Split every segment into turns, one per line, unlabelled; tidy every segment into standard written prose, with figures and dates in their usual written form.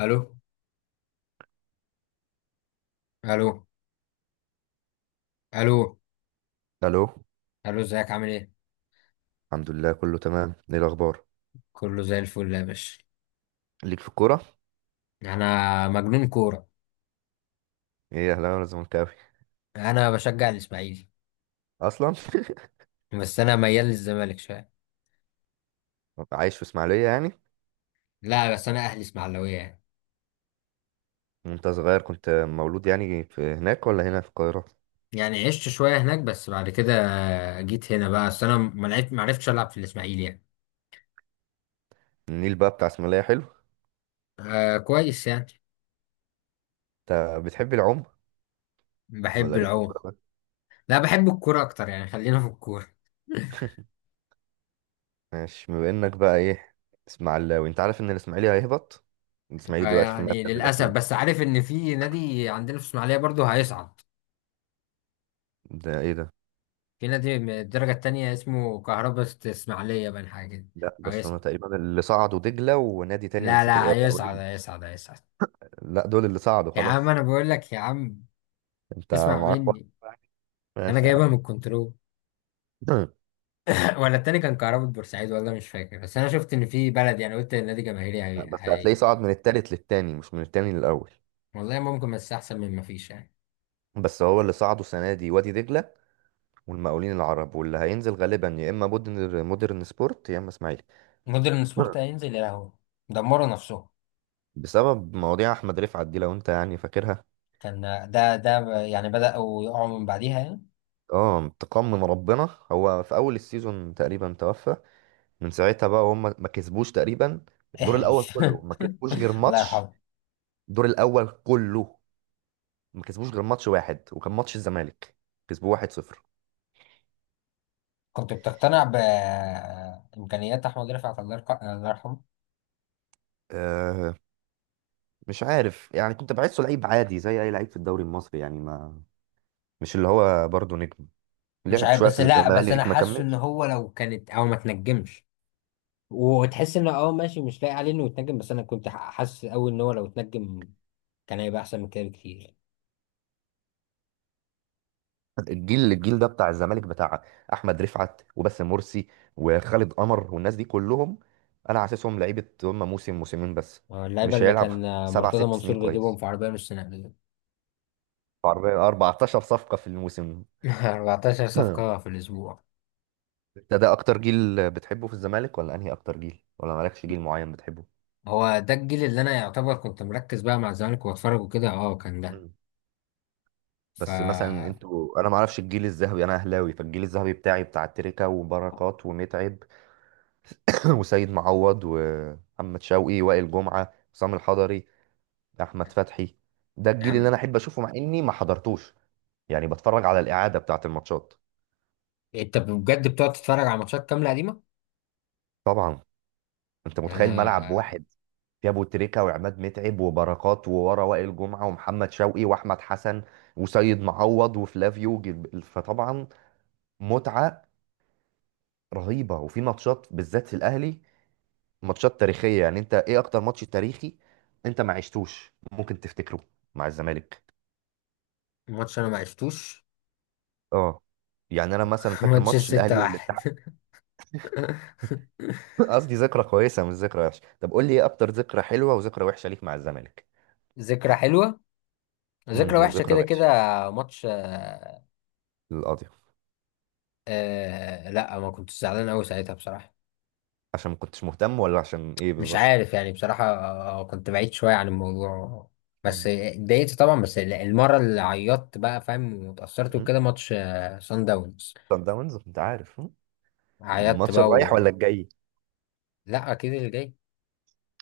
الو. الو. الو.
الو.
الو، ازيك؟ عامل ايه؟
الحمد لله كله تمام، ايه الاخبار؟
كله زي الفل يا باشا.
ليك في الكوره؟
انا مجنون كوره.
ايه، اهلاوي ولا زملكاوي؟
انا بشجع الاسماعيلي،
اصلا
بس انا ميال للزمالك شويه.
عايش في اسماعيليه يعني؟
لا بس انا اهلي اسماعيلاويه يعني.
وانت صغير كنت مولود يعني في هناك ولا هنا في القاهره؟
يعني عشت شويه هناك بس بعد كده جيت هنا بقى، بس انا ما لعبت، ما عرفتش العب في الاسماعيلي يعني.
النيل بقى بتاع اسماعيليه حلو.
آه كويس يعني.
انت بتحب العوم
بحب
ولا ليك في
العوم.
الكوره بقى؟
لا بحب الكوره اكتر يعني، خلينا في الكوره.
ماشي، بما انك بقى ايه، اسماعيلاوي، انت عارف ان الاسماعيلي هيهبط؟ الاسماعيلي
آه
دلوقتي في
يعني
المركز
للاسف،
الاخير.
بس عارف ان في نادي عندنا في اسماعيليه برضو هيصعد.
ده ايه ده؟
في نادي من الدرجة التانية اسمه كهرباء اسماعيلية بقى، حاجة كده.
لا بس انا
هيصعد.
تقريبا اللي صعدوا دجله ونادي تاني انا
لا
مش فاكر، ايه،
لا، هيصعد
مقاولين.
هيصعد هيصعد.
لا دول اللي صعدوا
يا عم
خلاص.
أنا بقول لك يا عم،
انت
اسمع
معاك واحد؟
مني. أنا
ماشي
جايبها من
يا
الكنترول.
عم.
ولا التاني كان كهرباء بورسعيد، ولا مش فاكر، بس أنا شفت إن في بلد يعني، قلت النادي جماهيري.
لا بس هتلاقيه صعد من التالت للتاني مش من التاني للأول.
والله ممكن، بس أحسن من ما فيش يعني.
بس هو اللي صعدوا السنة دي وادي دجلة والمقاولين العرب، واللي هينزل غالبا يا إما مودرن سبورت يا إما إسماعيلي.
مودرن سبورت هينزل، يا لهوي، دمروا نفسهم.
بسبب مواضيع أحمد رفعت دي لو أنت يعني فاكرها.
كان، ده يعني بدأوا يقعوا من بعديها يعني.
اه تقمم، ربنا هو في أول السيزون تقريبا توفى. من ساعتها بقى هم ما كسبوش تقريبا. الدور الأول
احلف.
كله ما كسبوش غير
الله
ماتش.
يرحمه.
الدور الأول كله ما كسبوش غير ماتش واحد، وكان ماتش الزمالك، كسبوه 1-0.
كنت بتقتنع بإمكانيات أحمد رفعت، الله يرحمه.
مش عارف يعني، كنت بحسه لعيب عادي زي اي لعيب في الدوري المصري يعني. ما مش اللي هو برضه نجم؟
مش
لعب
عارف
شويه في
بس لا بس أنا
الزمالك ما
حاسه إن
كملش.
هو لو كانت أو ما تنجمش وتحس إن أه ماشي مش لاقي عليه إنه يتنجم، بس أنا كنت حاسس أوي إن هو لو اتنجم كان هيبقى أحسن من كده بكتير.
الجيل ده بتاع الزمالك، بتاع احمد رفعت وباسم مرسي وخالد قمر والناس دي كلهم، انا حاسسهم لعيبه هم موسم موسمين بس.
آه، اللعيبة
مش
اللي كان،
هيلعب
آه،
سبع
مرتضى
ست سنين
منصور بيجيبهم
كويس.
في عربية نص نقل.
عربية 14 صفقه في الموسم.
14 صفقة في الأسبوع.
انت ده اكتر جيل بتحبه في الزمالك، ولا انهي اكتر جيل، ولا مالكش جيل معين بتحبه؟
هو ده الجيل اللي أنا يعتبر كنت مركز بقى مع الزمالك وأتفرج وكده، أه كان ده. ف
بس مثلا انتوا، انا ما اعرفش، الجيل الذهبي، انا اهلاوي فالجيل الذهبي بتاعي بتاع تريكا وبركات ومتعب وسيد معوض ومحمد شوقي، وائل جمعة، حسام الحضري، احمد فتحي. ده الجيل اللي انا
يعني
احب اشوفه مع اني ما حضرتوش، يعني بتفرج على الاعادة بتاعت الماتشات.
أنت بجد بتقعد تتفرج على ماتشات كاملة قديمة؟
طبعا. انت متخيل ملعب
انا.
واحد فيه ابو تريكة وعماد متعب وبركات، وورا وائل جمعة ومحمد شوقي واحمد حسن وسيد معوض وفلافيو فطبعا متعة رهيبة. وفي ماتشات بالذات في الاهلي، ماتشات تاريخية يعني. انت ايه اكتر ماتش تاريخي انت ما عشتوش ممكن تفتكره مع الزمالك؟
ماتش انا ما عشتوش.
اه. يعني انا مثلا فاكر
ماتش
ماتش
الستة
الاهلي
واحد.
والاتحاد. قصدي ذكرى كويسة مش ذكرى وحشة. طب قول لي ايه اكتر ذكرى حلوة وذكرى وحشة ليك مع الزمالك.
ذكرى حلوة، ذكرى وحشة
وذكرى
كده
وحشة؟
كده. ماتش آه.
للقاضي؟
آه لا، ما كنت زعلان أوي ساعتها بصراحة.
عشان ما كنتش مهتم ولا عشان ايه
مش
بالظبط؟
عارف يعني بصراحة، آه، كنت بعيد شوية عن الموضوع، بس
مم.
اتضايقت طبعا. بس المرة اللي عيطت بقى فاهم واتأثرت
مم.
وكده، ماتش آه سان داونز.
صن داونز، انت عارف.
عيطت
الماتش
بقى،
الرايح ولا الجاي؟
لا أكيد اللي جاي.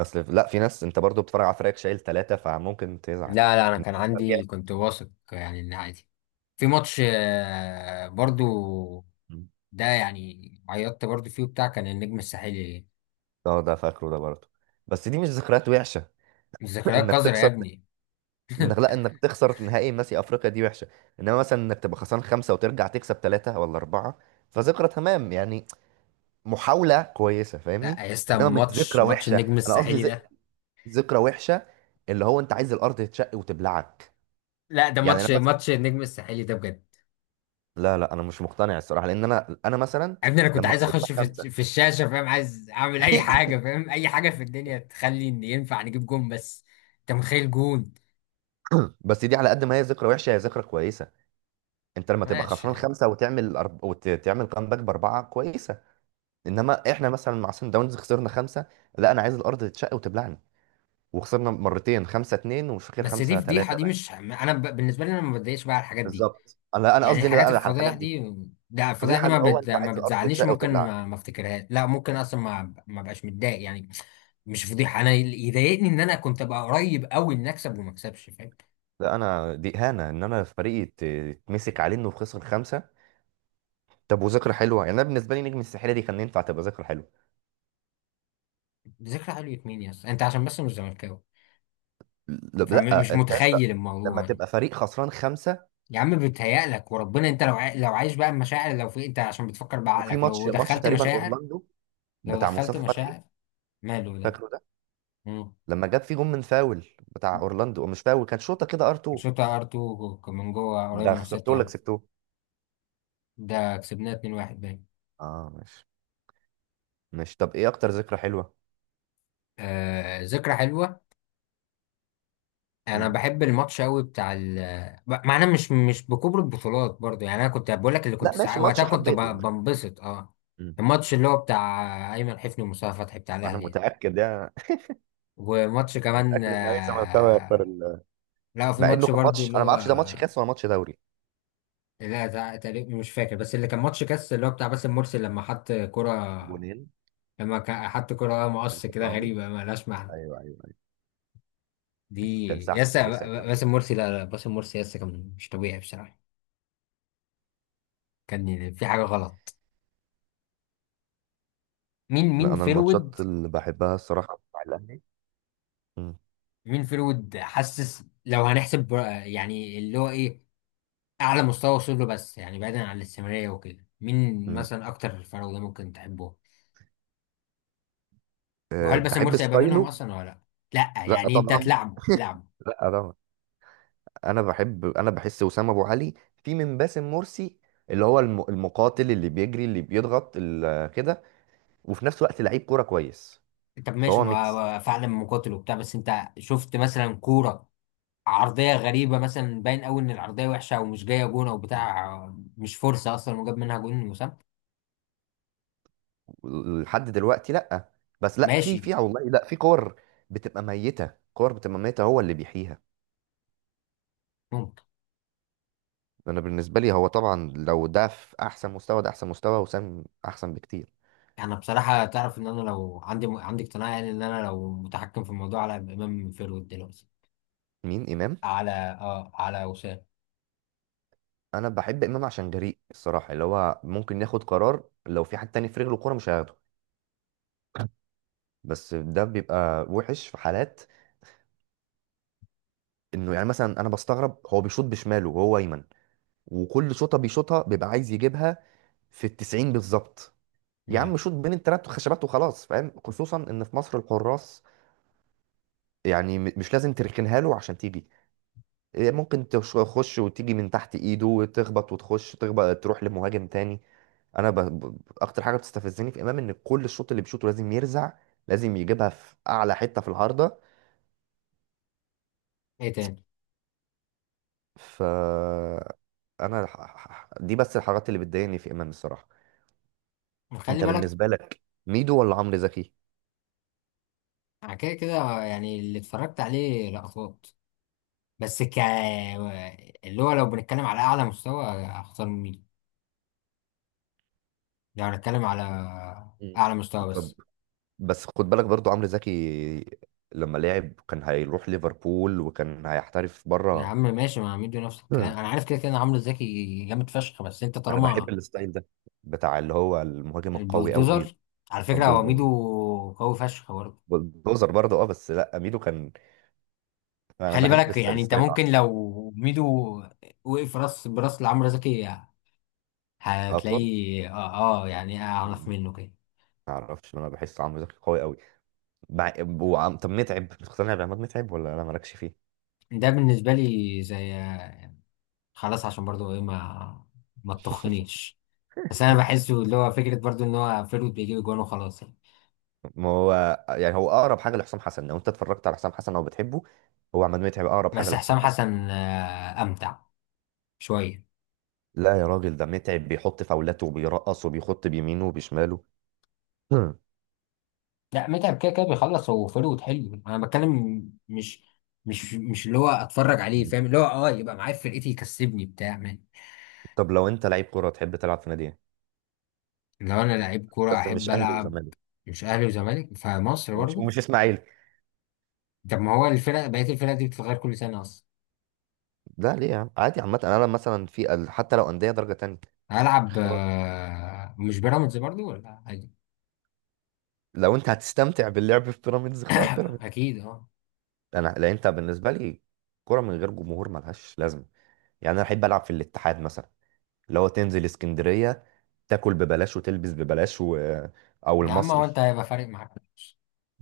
اصل لا، في ناس انت برضو بتتفرج على فريقك شايل ثلاثة فممكن تزعل.
لا لا، أنا
انت
كان عندي،
رجعت.
كنت واثق يعني إن عادي. في ماتش آه برضو
مم.
ده، يعني عيطت برضو فيه، بتاع كان النجم الساحلي.
اه ده فاكره ده برضو. بس دي مش ذكريات وحشة،
ذكريات
انك
قذرة يا
تخسر.
ابني.
انك، لا، انك تخسر نهائي ماسي افريقيا دي وحشه. انما مثلا انك تبقى خسران خمسه وترجع تكسب ثلاثه ولا اربعه، فذكرى تمام يعني، محاوله كويسه، فاهمني؟
لا يا اسطى،
انما مش
ماتش
ذكرى
ماتش
وحشه.
النجم
انا قصدي
الساحلي ده.
ذكرى وحشه اللي هو انت عايز الارض تتشق وتبلعك.
لا ده
يعني انا
ماتش
مثلا،
ماتش النجم الساحلي ده بجد.
لا لا، انا مش مقتنع الصراحه، لان انا مثلا
يا ابني انا كنت
لما
عايز
خسرت
اخش في
خمسه
الشاشة، فاهم؟ عايز اعمل اي حاجة، فاهم؟ اي حاجة في الدنيا تخلي ان ينفع نجيب جون بس. انت متخيل جون.
بس دي على قد ما هي ذكرى وحشه هي ذكرى كويسه. انت لما تبقى
ماشي
خسران
يعني.
خمسه وتعمل وتعمل كامباك باربعه كويسه. انما احنا مثلا مع سان داونز خسرنا خمسه، لا انا عايز الارض تتشق وتبلعني. وخسرنا مرتين خمسة اتنين، ومش فاكر
بس دي
خمسة
فضيحة
تلاتة
دي،
باين.
مش انا بالنسبة لي انا ما بتضايقش بقى على الحاجات دي.
بالظبط، انا
يعني
قصدي ان بقى
الحاجات
على
الفضايح
الحاجات دي.
دي، ده الفضايح
فضيحه
دي
ان هو انت
ما
عايز الارض
بتزعلنيش،
تتشق
وممكن
وتبلعك.
ما افتكرهاش، لا ممكن اصلا ما بقاش متضايق يعني. مش فضيحه. انا اللي يضايقني ان انا كنت ابقى قريب قوي ان اكسب وما اكسبش، فاهم؟
لا انا دي اهانه، ان انا فريقي تمسك عليه انه خسر خمسه. طب وذكرى حلوه؟ يعني انا بالنسبه لي نجم الساحليه دي كان ينفع تبقى ذكرى حلوه.
ذكرى حلوة مين يا اسطى، انت عشان بس مش زملكاوي
لا
فمش
لا، انت يا اسطى،
متخيل
لما
الموضوع يعني.
تبقى فريق خسران خمسه.
يا عم بيتهيألك وربنا، انت لو لو عايش بقى المشاعر، لو في انت عشان بتفكر
وفي
بعقلك، لو
ماتش
دخلت
تقريبا
مشاعر،
اورلاندو
لو
بتاع
دخلت
مصطفى فتحي،
مشاعر. ماله ده؟
فاكره؟
مم.
لما جاب فيه جون من فاول بتاع اورلاندو، أو مش فاول، كان شوطه كده ار 2.
شوطة ار 2 من جوه قريب
ده
من
خسرته
6
ولا
ار.
كسبته؟
ده كسبناه 2-1 باين.
اه ماشي، ماشي. طب ايه اكتر ذكرى حلوه؟
آه ذكرى حلوة. انا
مم.
بحب الماتش قوي بتاع مع انا مش بكبر البطولات برضو يعني، انا كنت بقول لك اللي كنت
لا ماشي،
وقتها
ماتش
كنت
حبيته يعني.
بنبسط اه.
مم.
الماتش اللي هو بتاع ايمن حفني ومصطفى فتحي بتاع
انا
الاهلي.
متاكد يعني.
وماتش
أنا
كمان
متاكد ان اي زملكاوي هيختار
آه. لا في
مع انه
ماتش
كان
برضو
ماتش
اللي
انا ما
هو،
اعرفش ده ماتش كاس ولا ماتش دوري.
لا تقريبا مش فاكر، بس اللي كان ماتش كاس اللي هو بتاع باسم مرسي لما حط كرة،
جونين،
لما حط كرة
في
مقص كده
اكرامي.
غريبة ما لهاش معنى.
ايوه ايوه ايوه.
دي
كان سعد
ياسا.
سمير ساعتها مدرب.
باسم مرسي، لا لا، باسم مرسي ياسا كان مش طبيعي بصراحة. كان في حاجة غلط. مين
لا
مين
انا
فيرود.
الماتشات اللي بحبها الصراحه بتاع الاهلي. مم.
مين فيرود حاسس لو هنحسب يعني اللي هو ايه اعلى مستوى وصل له، بس يعني بعيدا عن الاستمراريه وكده، مين
مم.
مثلا اكتر فروضه ممكن تحبه؟
أه،
وهل باسم
بحب
مرسي هيبقى منهم
ستايله.
اصلا ولا؟ لا لا
لا
يعني انت
طبعا،
تلعبه تلعبه.
لا طبعا. انا بحب، انا بحس وسام ابو علي في من باسم مرسي، اللي هو المقاتل اللي بيجري اللي بيضغط كده، وفي نفس الوقت لعيب كوره كويس.
طب ماشي،
فهو
ما
ميكس.
ما فعلا مقاتل وبتاع، بس انت شفت مثلا كوره عرضيه غريبه مثلا باين قوي ان العرضيه وحشه او مش جايه جون او بتاع، مش فرصه اصلا وجاب منها جون وسام؟
لحد دلوقتي لا، بس لا في، في
ماشي.
والله لا، في كور بتبقى ميته، كور بتبقى ميته هو اللي بيحييها. انا بالنسبه لي، هو طبعا لو ده في احسن مستوى ده احسن مستوى، وسام احسن بكتير.
انا بصراحه تعرف ان انا لو عندي اقتناع يعني، ان انا لو متحكم في الموضوع على امام فيرود دلوقتي
مين امام؟
على، اه، على وسام.
انا بحب امام عشان جريء الصراحه، اللي هو ممكن ياخد قرار لو في حد تاني في رجله كوره مش هياخده. بس ده بيبقى وحش في حالات، انه يعني مثلا انا بستغرب هو بيشوط بشماله وهو ايمن، وكل شوطه بيشوطها بيبقى عايز يجيبها في التسعين بالظبط. يا
نعم.
عم شوط بين التلات خشبات وخلاص، فاهم؟ خصوصا ان في مصر الحراس، يعني مش لازم تركنها له عشان تيجي. إيه، ممكن تخش وتيجي من تحت ايده وتخبط، وتخش تخبط تروح لمهاجم تاني. انا ب... ب... اكتر حاجه بتستفزني في امام ان كل الشوط اللي بيشوطه لازم يرزع، لازم يجيبها في اعلى حته في العارضه.
ايه تاني؟
ف انا ح- ح- ح- دي بس الحاجات اللي بتضايقني في امام الصراحه.
خلي
انت
بالك.
بالنسبه لك ميدو ولا عمرو زكي؟
انا كده كده يعني اللي اتفرجت عليه لقطات، بس ك اللي هو لو بنتكلم على اعلى مستوى اختار مين، لو هنتكلم على
مم.
اعلى مستوى
طب
بس.
بس خد بالك برضو عمرو زكي لما لعب كان هيروح ليفربول وكان هيحترف
يا
بره.
عم ماشي، ما ميدو نفس
مم.
الكلام، انا عارف كده كده ان عمرو الزكي جامد فشخ، بس انت
انا بحب
طالما
الستايل ده بتاع اللي هو المهاجم القوي قوي،
البولدوزر. على فكره هو ميدو
البلدوزر.
قوي فشخ برضه.
بلدوزر برضه، اه، بس لا ميدو كان. انا
خلي
بحب
بالك، يعني انت
الستايل.
ممكن لو ميدو وقف راس براس لعمرو زكي
اطول.
هتلاقيه اه، آه يعني اعرف
مم.
منه كده.
ما اعرفش، انا بحس عمرو زكي قوي قوي. مع... طب متعب، بتقتنع بعماد متعب ولا انا مالكش فيه؟
ده بالنسبه لي زي، خلاص عشان برضو ايه، ما تطخنيش، بس انا بحسه اللي هو فكره برضو ان هو فيرود بيجيب جوان وخلاص يعني.
ما هو يعني هو اقرب حاجه لحسام حسن. لو انت اتفرجت على حسام حسن او بتحبه، هو عماد متعب اقرب حاجه
بس حسام
لحسام حسن.
حسن آه امتع شويه.
لا يا راجل، ده متعب بيحط فاولاته وبيرقص وبيخط بيمينه وبشماله. هم.
لا متعب كده كده بيخلص، هو فيرود حلو انا بتكلم، مش، مش اللي هو اتفرج عليه، فاهم؟ اللي هو اه يبقى معايا في فرقتي يكسبني بتاع.
طب لو انت لعيب كوره تحب تلعب في نادي ايه،
لو انا لعيب كوره
بس
احب
مش اهلي
العب
وزمالك؟
مش اهلي وزمالك فمصر
ومش
برضه.
مش اسماعيلي.
طب ما هو الفرق، بقيه الفرق دي بتتغير كل سنه اصلا.
لا ليه يا عم، عادي عامه، انا مثلا في حتى لو انديه درجه تانية.
هلعب
اختار.
آه، مش بيراميدز برضه ولا عادي؟
لو انت هتستمتع باللعب في بيراميدز اختار بيراميدز.
اكيد اه.
انا لا، انت بالنسبه لي كوره من غير جمهور ملهاش لازمه. يعني انا احب العب في الاتحاد مثلا، اللي هو تنزل اسكندرية، تاكل ببلاش وتلبس ببلاش و... او
يا عم هو
المصري.
انت هيبقى فارق معاك فلوس.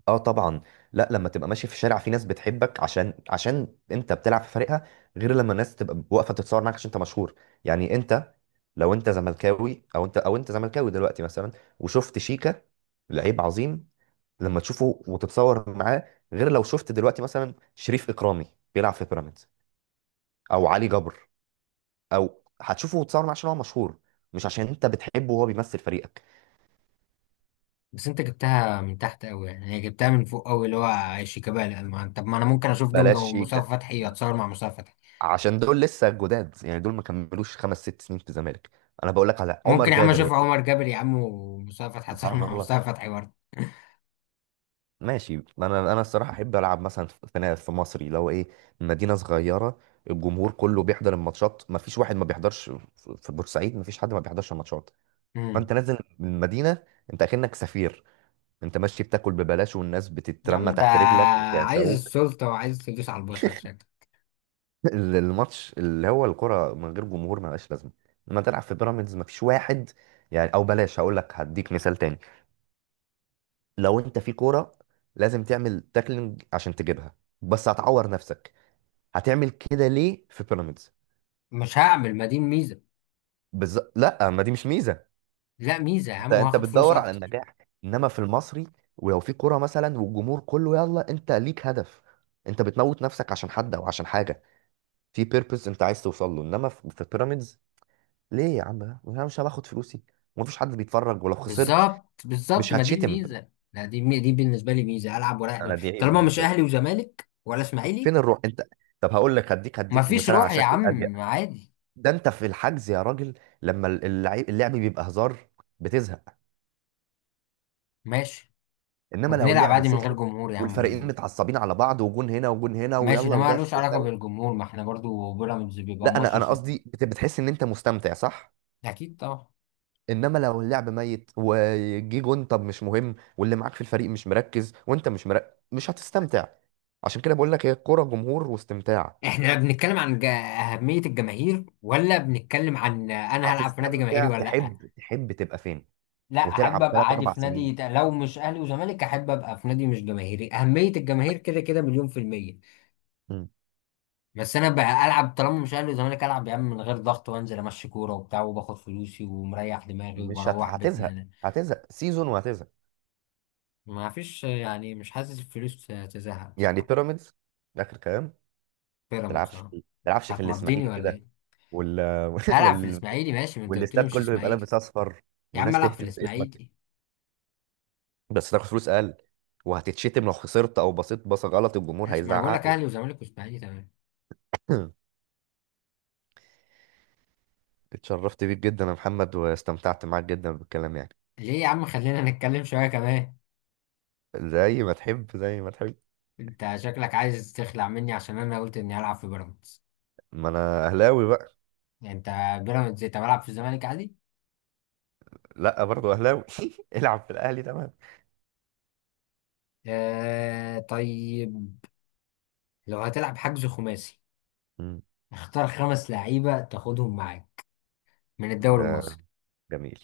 اه طبعا. لا لما تبقى ماشي في الشارع، في ناس بتحبك عشان، عشان انت بتلعب في فريقها، غير لما الناس تبقى واقفة تتصور معاك عشان انت مشهور. يعني انت، لو انت زملكاوي، او انت، او انت زملكاوي دلوقتي مثلا وشفت شيكا، لعيب عظيم، لما تشوفه وتتصور معاه، غير لو شفت دلوقتي مثلا شريف إكرامي بيلعب في بيراميدز او علي جبر، او هتشوفه وتتصور معاه عشان هو مشهور، مش عشان انت بتحبه وهو بيمثل فريقك.
بس انت جبتها من تحت قوي، يعني هي جبتها من فوق قوي اللي هو شيكابالا، ما انت، طب ما انا ممكن اشوف دونجا
بلاش شيكا،
ومصطفى فتحي اتصور مع مصطفى فتحي.
عشان دول لسه جداد يعني، دول ما كملوش خمس ست سنين في الزمالك. انا بقول لك على عمر
ممكن يا عم
جابر يا
اشوف
سيدي.
عمر جابر يا عم، ومصطفى فتحي اتصور
سبحان
مع
الله.
مصطفى فتحي برضه.
ماشي، انا الصراحه احب العب مثلا في، في، في مصري لو ايه، مدينه صغيره، الجمهور كله بيحضر الماتشات ما فيش واحد ما بيحضرش، في، في بورسعيد ما فيش حد ما بيحضرش الماتشات. فانت
امم.
نازل من المدينه، انت اكنك سفير، انت ماشي بتاكل ببلاش والناس
يا عم
بتترمى
انت
تحت رجلك
عايز
وتعشقوك.
السلطه وعايز تدوس على البشر شكلك.
الماتش اللي هو الكرة من غير جمهور ملهاش لازمة. لما تلعب في بيراميدز مفيش واحد يعني، او بلاش هقول لك هديك مثال تاني. لو انت في كورة لازم تعمل تاكلينج عشان تجيبها بس هتعور نفسك، هتعمل كده ليه في بيراميدز؟
مش هعمل، ما دي الميزه.
لا ما دي مش ميزة.
لا ميزه يا
انت،
عم،
انت
وهاخد فلوس
بتدور على
اكتر.
النجاح. انما في المصري، ولو في كورة مثلا والجمهور كله يلا، انت ليك هدف، انت بتموت نفسك عشان حد او عشان حاجة. في بيربز انت عايز توصل له، انما في، في بيراميدز ليه يا عم؟ لا، انا مش هاخد فلوسي ومفيش حد بيتفرج، ولو خسرت
بالظبط بالظبط،
مش
ما دي
هتشتم.
الميزه، لا دي بالنسبه لي ميزه، العب ورايح
انا
دماغي.
دي عيب
طالما مش
بالنسبه لي.
اهلي وزمالك ولا اسماعيلي.
فين الروح انت؟ طب هقول لك هديك، هديك
مفيش
مثال على
روح يا
شكل اضيق.
عم، عادي.
ده انت في الحجز يا راجل، لما اللعب، اللعب بيبقى هزار، بتزهق.
ماشي.
انما لو
وبنلعب
اللعب
عادي من غير
سخن
جمهور يا
والفريقين
عم.
متعصبين على بعض وجون هنا وجون هنا
ماشي،
ويلا
ده ما
ودافع
لوش علاقه
وفاول.
بالجمهور، ما احنا برضو بيراميدز بيبقى
لا
ماتش
انا
سخن.
قصدي بتحس ان انت مستمتع صح.
اكيد طبعا.
انما لو اللعب ميت وجي جون طب مش مهم، واللي معاك في الفريق مش مركز وانت مش مركز مش هتستمتع. عشان كده بقول لك هي الكوره جمهور واستمتاع.
احنا بنتكلم عن اهميه الجماهير، ولا بنتكلم عن انا هلعب في نادي جماهيري
هتستمتع،
ولا لا؟
تحب، تحب تبقى فين؟
لا، احب
وتلعب
ابقى
ثلاث
عادي
اربع
في
سنين.
نادي لو مش اهلي وزمالك احب ابقى في نادي مش جماهيري، اهميه الجماهير كده كده مليون في الميه.
مم.
بس انا بقى العب طالما مش اهلي وزمالك، العب يا عم من غير ضغط وانزل امشي كوره وبتاع، وباخد فلوسي ومريح دماغي
مش هت...
وبروح بيتنا
هتزهق،
انا.
هتزهق سيزون وهتزهق.
ما فيش يعني، مش حاسس الفلوس تزهق
يعني
بصراحه.
بيراميدز اخر كلام؟
بيراميدز اه.
تلعبش في
هتمضيني
الاسماعيلي
ولا
كده،
ايه؟
وال...
العب في
وال...
الاسماعيلي، ماشي ما انت قلت لي
والاستاد
مش
كله يبقى
اسماعيلي.
لابس اصفر
يا عم
والناس
العب في
تهتف باسمك،
الاسماعيلي.
بس تاخد فلوس اقل وهتتشتم لو خسرت او بصيت بصه غلط الجمهور
ماشي، ما انا بقول لك
هيزعق.
اهلي وزمالك واسماعيلي تمام.
اتشرفت بيك جدا يا محمد، واستمتعت معاك جدا بالكلام يعني.
ليه يا عم؟ خلينا نتكلم شويه كمان.
زي ما تحب زي ما تحب.
انت شكلك عايز تخلع مني عشان انا قلت اني هلعب في بيراميدز.
ما انا اهلاوي بقى.
يعني انت بيراميدز، انت بلعب في الزمالك عادي.
لا برضو اهلاوي. العب في الاهلي تمام.
آه طيب. لو هتلعب حجز خماسي
مم.
اختار خمس لعيبه تاخدهم معاك من الدوري
ده
المصري.
جميل.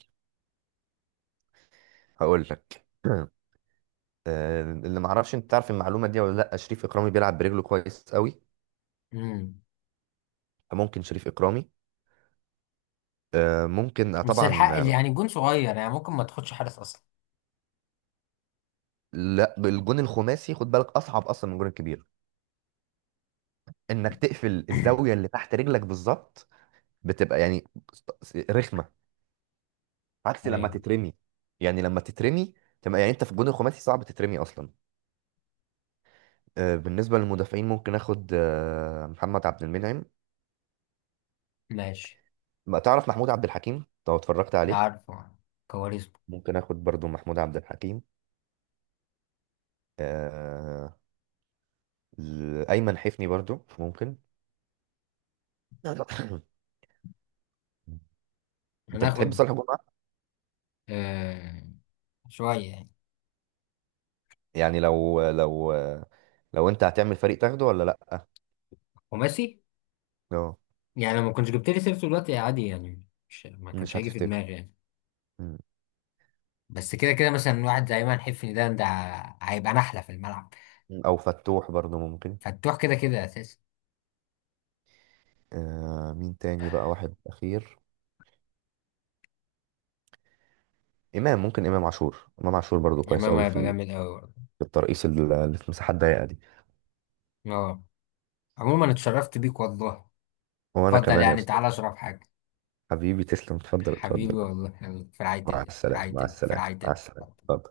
هقول لك آه، اللي ما اعرفش انت تعرف المعلومه دي ولا لا، شريف اكرامي بيلعب برجله كويس قوي.
امم.
ممكن شريف اكرامي. آه، ممكن آه،
بس
طبعا
الحق اللي
آه،
يعني جون صغير يعني ممكن ما تاخدش حارس اصلا.
لا الجون الخماسي خد بالك اصعب اصلا من الجون الكبير، انك تقفل الزاويه اللي تحت رجلك بالظبط. بتبقى يعني رخمه، عكس لما
ايوه.
تترمي. يعني لما تترمي تبقى يعني، انت في الجون الخماسي صعب تترمي اصلا. آه، بالنسبه للمدافعين ممكن اخد آه، محمد عبد المنعم.
ماشي.
ما تعرف محمود عبد الحكيم، لو اتفرجت عليه.
عارفه، كواريسما.
ممكن اخد برضو محمود عبد الحكيم. آه، ايمن حفني برضو ممكن. انت بتحب
هناخد،
صالح جمعه؟
آه، شويه يعني.
يعني لو لو، لو انت هتعمل فريق تاخده ولا لا؟
خماسي،
اه.
يعني لو ما كنتش جبت لي سيرته دلوقتي عادي يعني، مش ما كانش
مش
هيجي في
هتفتكر.
دماغي يعني. بس كده كده مثلا واحد زي ايمن حفني، ده هيبقى نحله في الملعب.
او فتوح برضو ممكن.
فتروح كده كده اساسي.
آه، مين تاني بقى، واحد اخير. امام ممكن، امام عاشور، امام عاشور برضو كويس
امام
قوي في
هيبقى جامد قوي برضه.
في الترقيص اللي في مساحات ضيقه دي.
اه. عموما اتشرفت بيك والله.
وانا
اتفضل
كمان يا
يعني،
استاذ.
تعالى اشرب حاجه.
حبيبي تسلم، اتفضل
حبيبي
اتفضل.
والله، يلا، في رعايه
مع
الله، في
السلامه،
رعايه
مع
الله، في
السلامه،
رعايه
مع السلامه،
الله.
اتفضل.